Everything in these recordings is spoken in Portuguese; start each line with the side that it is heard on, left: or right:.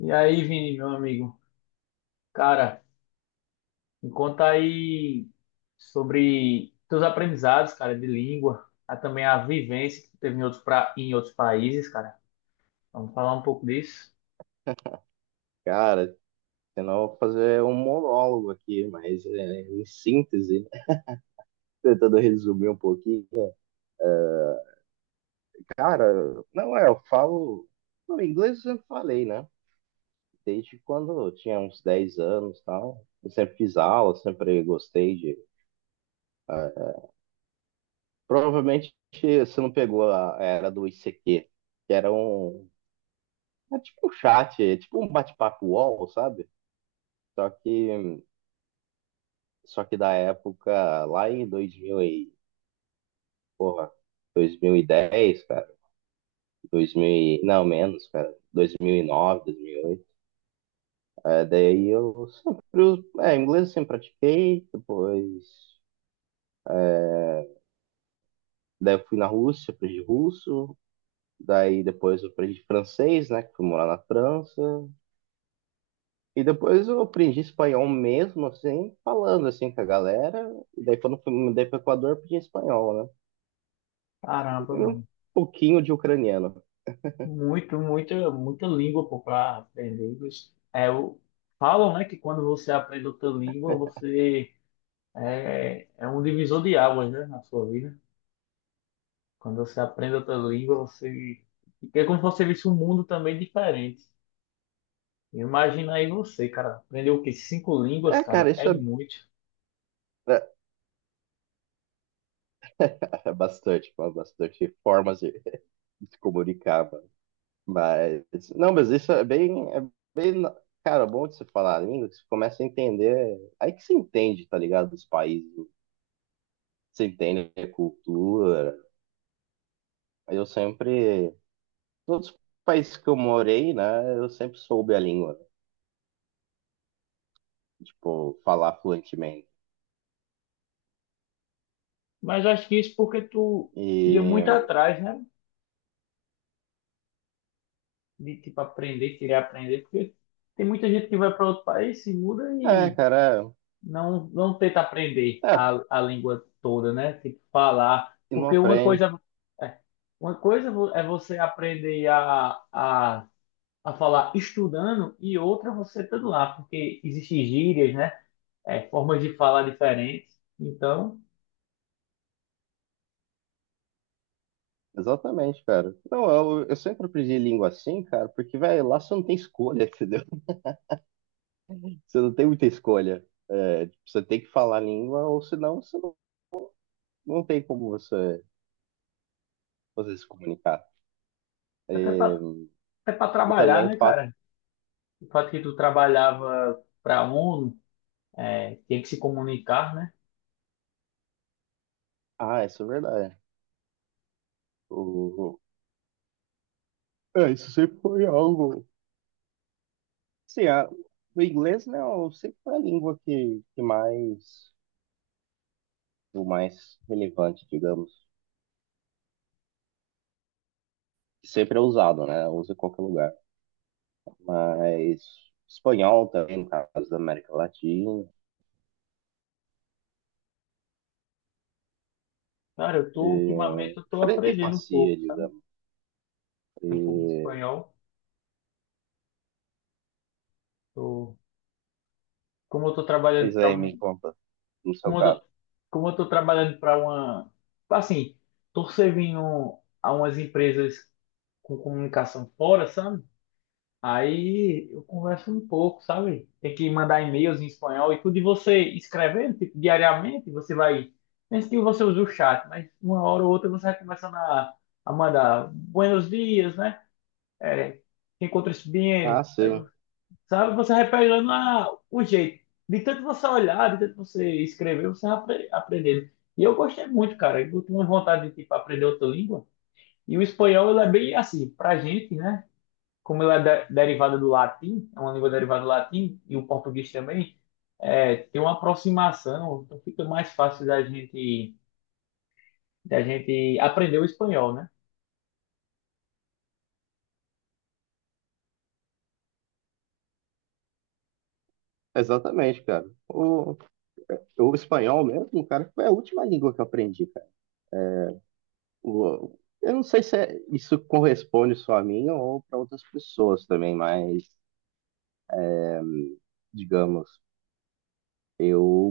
left: E aí, Vini, meu amigo? Cara, me conta aí sobre teus aprendizados, cara, de língua, a, também a vivência que tu teve em outros, pra, em outros países, cara. Vamos falar um pouco disso?
right: Cara, senão eu vou fazer um monólogo aqui, mas em síntese, né? Tentando resumir um pouquinho. é, Cara, não é, eu falo. Não, inglês eu sempre falei, né? Desde quando eu tinha uns 10 anos e tal. Eu sempre fiz aula, sempre gostei de. ah, Provavelmente você não pegou a era do I C Q, que era um. É tipo um chat, é tipo um bate-papo UOL, sabe? Só que, só que da época, lá em 2000 e porra, 2010, cara, 2000, e- não, menos, cara, 2009, 2008. Daí eu sempre, us- é, inglês eu sempre pratiquei, depois, daí eu fui na Rússia, aprendi russo, daí depois eu aprendi francês, né, que fui morar na França, e depois eu aprendi espanhol mesmo, assim, falando, assim, com a galera, e daí quando fui, me mudei pro Equador, eu aprendi espanhol, né, e
left: Caramba,
right: um
left: mano.
right: pouquinho de ucraniano.
left: Muito, muita, muita língua, pô, pra aprender. Isso é, falam, né, que quando você aprende outra língua, você é um divisor de águas, né, na sua vida. Quando você aprende outra língua, você é como se você visse um mundo também diferente. Imagina aí você, cara, aprender o quê? Cinco línguas,
right: É, cara,
left: cara, é
right: isso é,
left: muito.
right: é é bastante, bastante formas, se comunicava. Mas, não, mas isso é bem, bem, cara, bom de se falar a língua, que você começa a entender, aí que você entende, tá ligado, dos países, você entende a cultura. Eu sempre, todos os países que eu morei, né, eu sempre soube a língua, tipo, falar fluentemente.
left: Mas acho que isso porque tu ia muito
right: E,
left: atrás, né? De tipo aprender, querer aprender, porque tem muita gente que vai para outro país, se muda
right: é,
left: e
right: cara,
left: não tenta aprender
right: é,
left: a língua toda, né? Tipo falar,
right: e não
left: porque uma
right: aprende.
left: coisa é, uma coisa é você aprender a falar estudando e outra você estando lá, porque existem gírias, né? É, formas de falar diferentes. Então
right: Exatamente, cara. Não, eu sempre aprendi língua assim, cara, porque, velho, lá você não tem escolha, entendeu? Você não tem muita escolha. É, você tem que falar a língua, ou senão você não, não tem como você, você se comunicar. É,
left: é para
right: e também
left: trabalhar,
right: o
left: né,
right: fato.
left: cara? O fato que tu trabalhava para a ONU, é, tem que se comunicar, né?
right: Ah, isso é verdade. O, é, isso sempre foi algo. Sim, a- o inglês, né, sempre foi a língua que mais. O mais relevante, digamos. Sempre é usado, né? Usa em qualquer lugar. Mas espanhol também, no caso da América Latina.
left: Cara, eu tô, ultimamente, eu tô
right: Fran- e
left: aprendendo um
right: Francia,
left: pouco, sabe?
right: digamos.
left: Um pouco de
right: E,
left: espanhol. Tô, como eu tô trabalhando
right: mas
left: para
right: aí me
left: um,
right: conta, no seu
left: como eu
right: caso.
left: tô, como eu tô trabalhando para uma, assim, tô servindo a umas empresas com comunicação fora, sabe? Aí eu converso um pouco, sabe? Tem que mandar e-mails em espanhol e tudo. E você escrevendo, tipo, diariamente, você vai. Mesmo que você use o chat, mas uma hora ou outra você vai começando a mandar buenos dias, né? É, te encontras
right: Ah,
left: bem. Aí,
right: sim.
left: sabe? Você vai pegando o jeito. De tanto você olhar, de tanto você escrever, você vai aprendendo. E eu gostei muito, cara. Eu tenho vontade de, tipo, aprender outra língua. E o espanhol, ele é bem assim, pra gente, né? Como ela é derivada do latim, é uma língua derivada do latim, e o português também, é, tem uma aproximação, então fica mais fácil da gente aprender o espanhol, né?
right: Exatamente, cara. O espanhol mesmo, cara, foi a última língua que eu aprendi, cara. O- eu não sei se é- isso corresponde só a mim ou para outras pessoas também, mas, digamos, eu,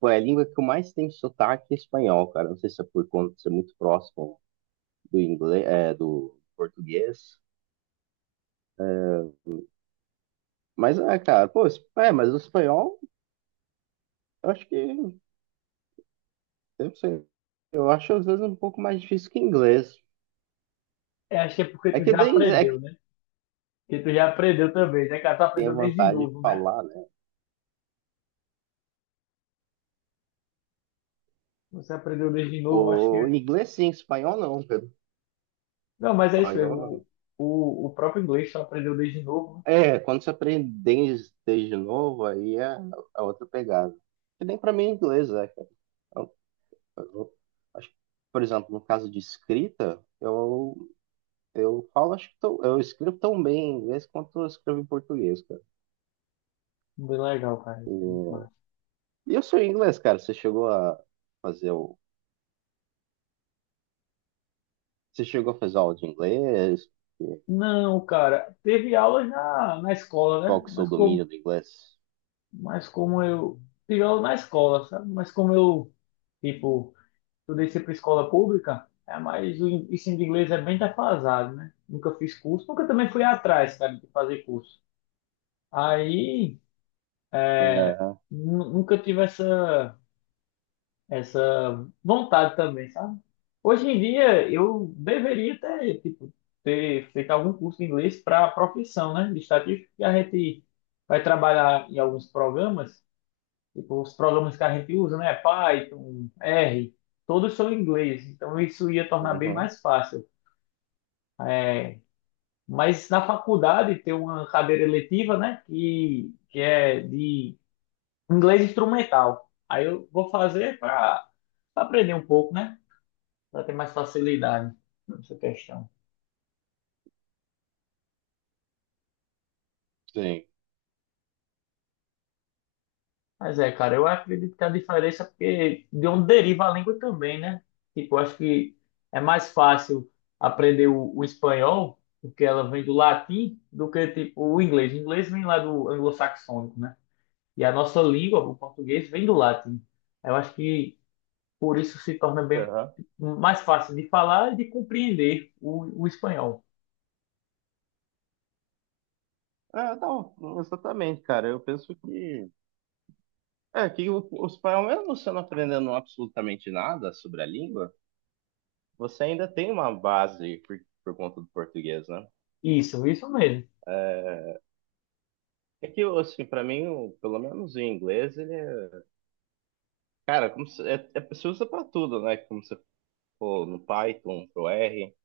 right: foi a língua que eu mais tenho sotaque é espanhol, cara. Não sei se é por conta de ser muito próximo do inglês, é, do português. Mas, é, cara, pô, es- é, mas o espanhol, eu acho que, eu não sei, eu acho às vezes um pouco mais difícil que inglês.
left: É, acho que é porque
right: É
left: tu
right: que
left: já
right: daí, é
left: aprendeu, né? Porque tu já aprendeu também, né, cara? Tu
right: tenha
left: aprendeu desde
right: vontade de
left: novo, né?
right: falar, né?
left: Você aprendeu desde novo, acho
right: O
left: que.
right: inglês sim, espanhol não, Pedro.
left: Não, mas é isso
right: Espanhol
left: mesmo.
right: não.
left: O próprio inglês tu aprendeu desde novo.
right: É, quando você aprende desde novo, aí é, é outra pegada. Que nem pra mim é inglês, é, cara. Eu- eu- acho que, por exemplo, no caso de escrita, eu falo, acho que tô- eu escrevo tão bem em inglês quanto eu escrevo em português, cara.
left: Né? Bem legal, cara. Isso é muito massa.
right: E o seu inglês, cara? Você chegou a fazer o. Você chegou a fazer aula de inglês?
left: Não, cara, teve aulas na escola,
right: Qual
left: né?
right: que é o seu domínio do inglês?
left: Mas como eu. Pior na escola, sabe? Mas como eu, tipo, estudei sempre em escola pública, é, mas o ensino de inglês é bem defasado, né? Nunca fiz curso, nunca também fui atrás, cara, de fazer curso. Aí,
right: Aham,
left: nunca tive essa, essa vontade também, sabe? Hoje em dia, eu deveria ter, tipo, ter feito algum curso de inglês para a profissão, né? De estatística, que a gente vai trabalhar em alguns programas. Tipo, os programas que a gente usa, né? Python, R, todos são em inglês, então isso ia tornar bem
right: uhum,
left: mais fácil. É, mas na faculdade tem uma cadeira eletiva, né? Que é de inglês instrumental. Aí eu vou fazer para aprender um pouco, né? Para ter mais facilidade nessa questão.
right: sim.
left: Mas é, cara, eu acredito que a diferença é porque de onde deriva a língua também, né? Tipo, eu acho que é mais fácil aprender o espanhol, porque ela vem do latim, do que tipo o inglês. O inglês vem lá do anglo-saxônico, né? E a nossa língua, o português, vem do latim. Eu acho que por isso se torna bem
right: Aham.
left: mais fácil de falar e de compreender o espanhol.
right: É, não, exatamente, cara. Eu penso que. É, que o espanhol, mesmo você não aprendendo absolutamente nada sobre a língua, você ainda tem uma base por conta do português, né?
left: Isso mesmo.
right: É que, assim, pra mim, o- pelo menos o inglês, ele é. Cara, como se, é, é, se usa pra tudo, né? Como se for no Python, pro R.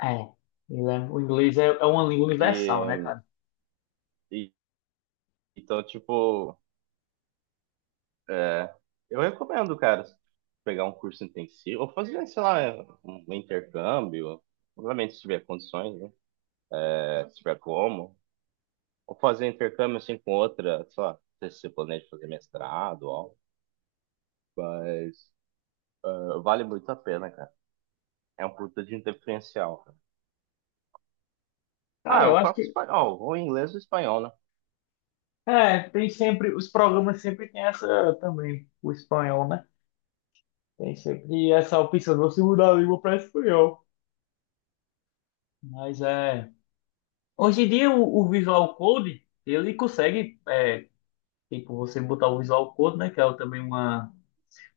left: É, o inglês é, é uma língua universal, né,
right: E,
left: cara?
right: e- então, tipo, eu recomendo, cara, pegar um curso intensivo, ou fazer, sei lá, um intercâmbio, obviamente, se tiver condições, né? Se tiver como, ou fazer intercâmbio assim com outra, sei lá, não sei se você planeja fazer mestrado ou algo, mas vale muito a pena, cara. É um produto de diferencial, cara.
left: Cara,
right: Ah,
left: eu
right: o
left: acho
right: próprio
left: que
right: espanhol, ou inglês ou espanhol, né?
left: é, tem sempre, os programas sempre tem essa também, o espanhol, né? Tem sempre essa opção de você mudar a língua para espanhol. Mas é. Hoje em dia o Visual Code, ele consegue, é, tipo, você botar o Visual Code, né? Que é também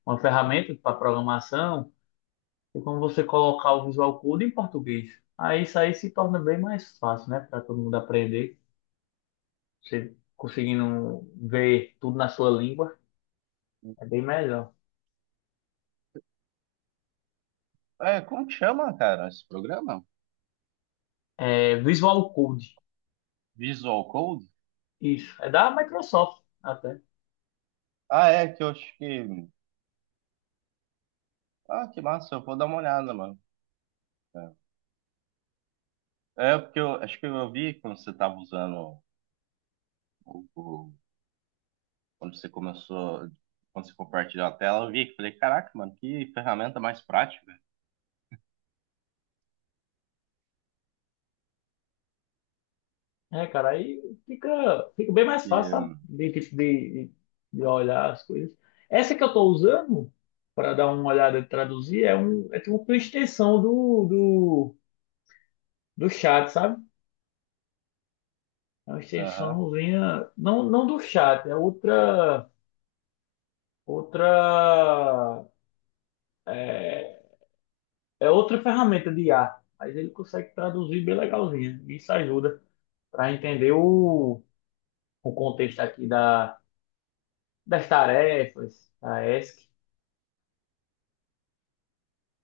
left: uma ferramenta para programação, e como você colocar o Visual Code em português. Aí isso aí se torna bem mais fácil, né? Para todo mundo aprender. Você conseguindo ver tudo na sua língua, é bem melhor.
right: É, como que chama, cara, esse programa?
left: É Visual Code.
right: Visual Code?
left: Isso, é da Microsoft até.
right: Ah, é, que eu acho que. Ah, que massa, eu vou dar uma olhada, mano. É, É, porque eu acho que eu vi quando você tava usando o- quando você começou, quando você compartilhou a tela, eu vi que falei, caraca, mano, que ferramenta mais prática.
left: É, cara, aí fica, fica bem mais fácil, sabe? De olhar as coisas. Essa que eu tô usando, para dar uma olhada e traduzir, é, um, é tipo uma extensão do chat, sabe? É uma
right: Aham.
left: extensãozinha, não do chat, é outra, outra, é outra ferramenta de IA. Mas ele consegue traduzir bem legalzinha. Isso ajuda para entender o contexto aqui da das tarefas, a ESC.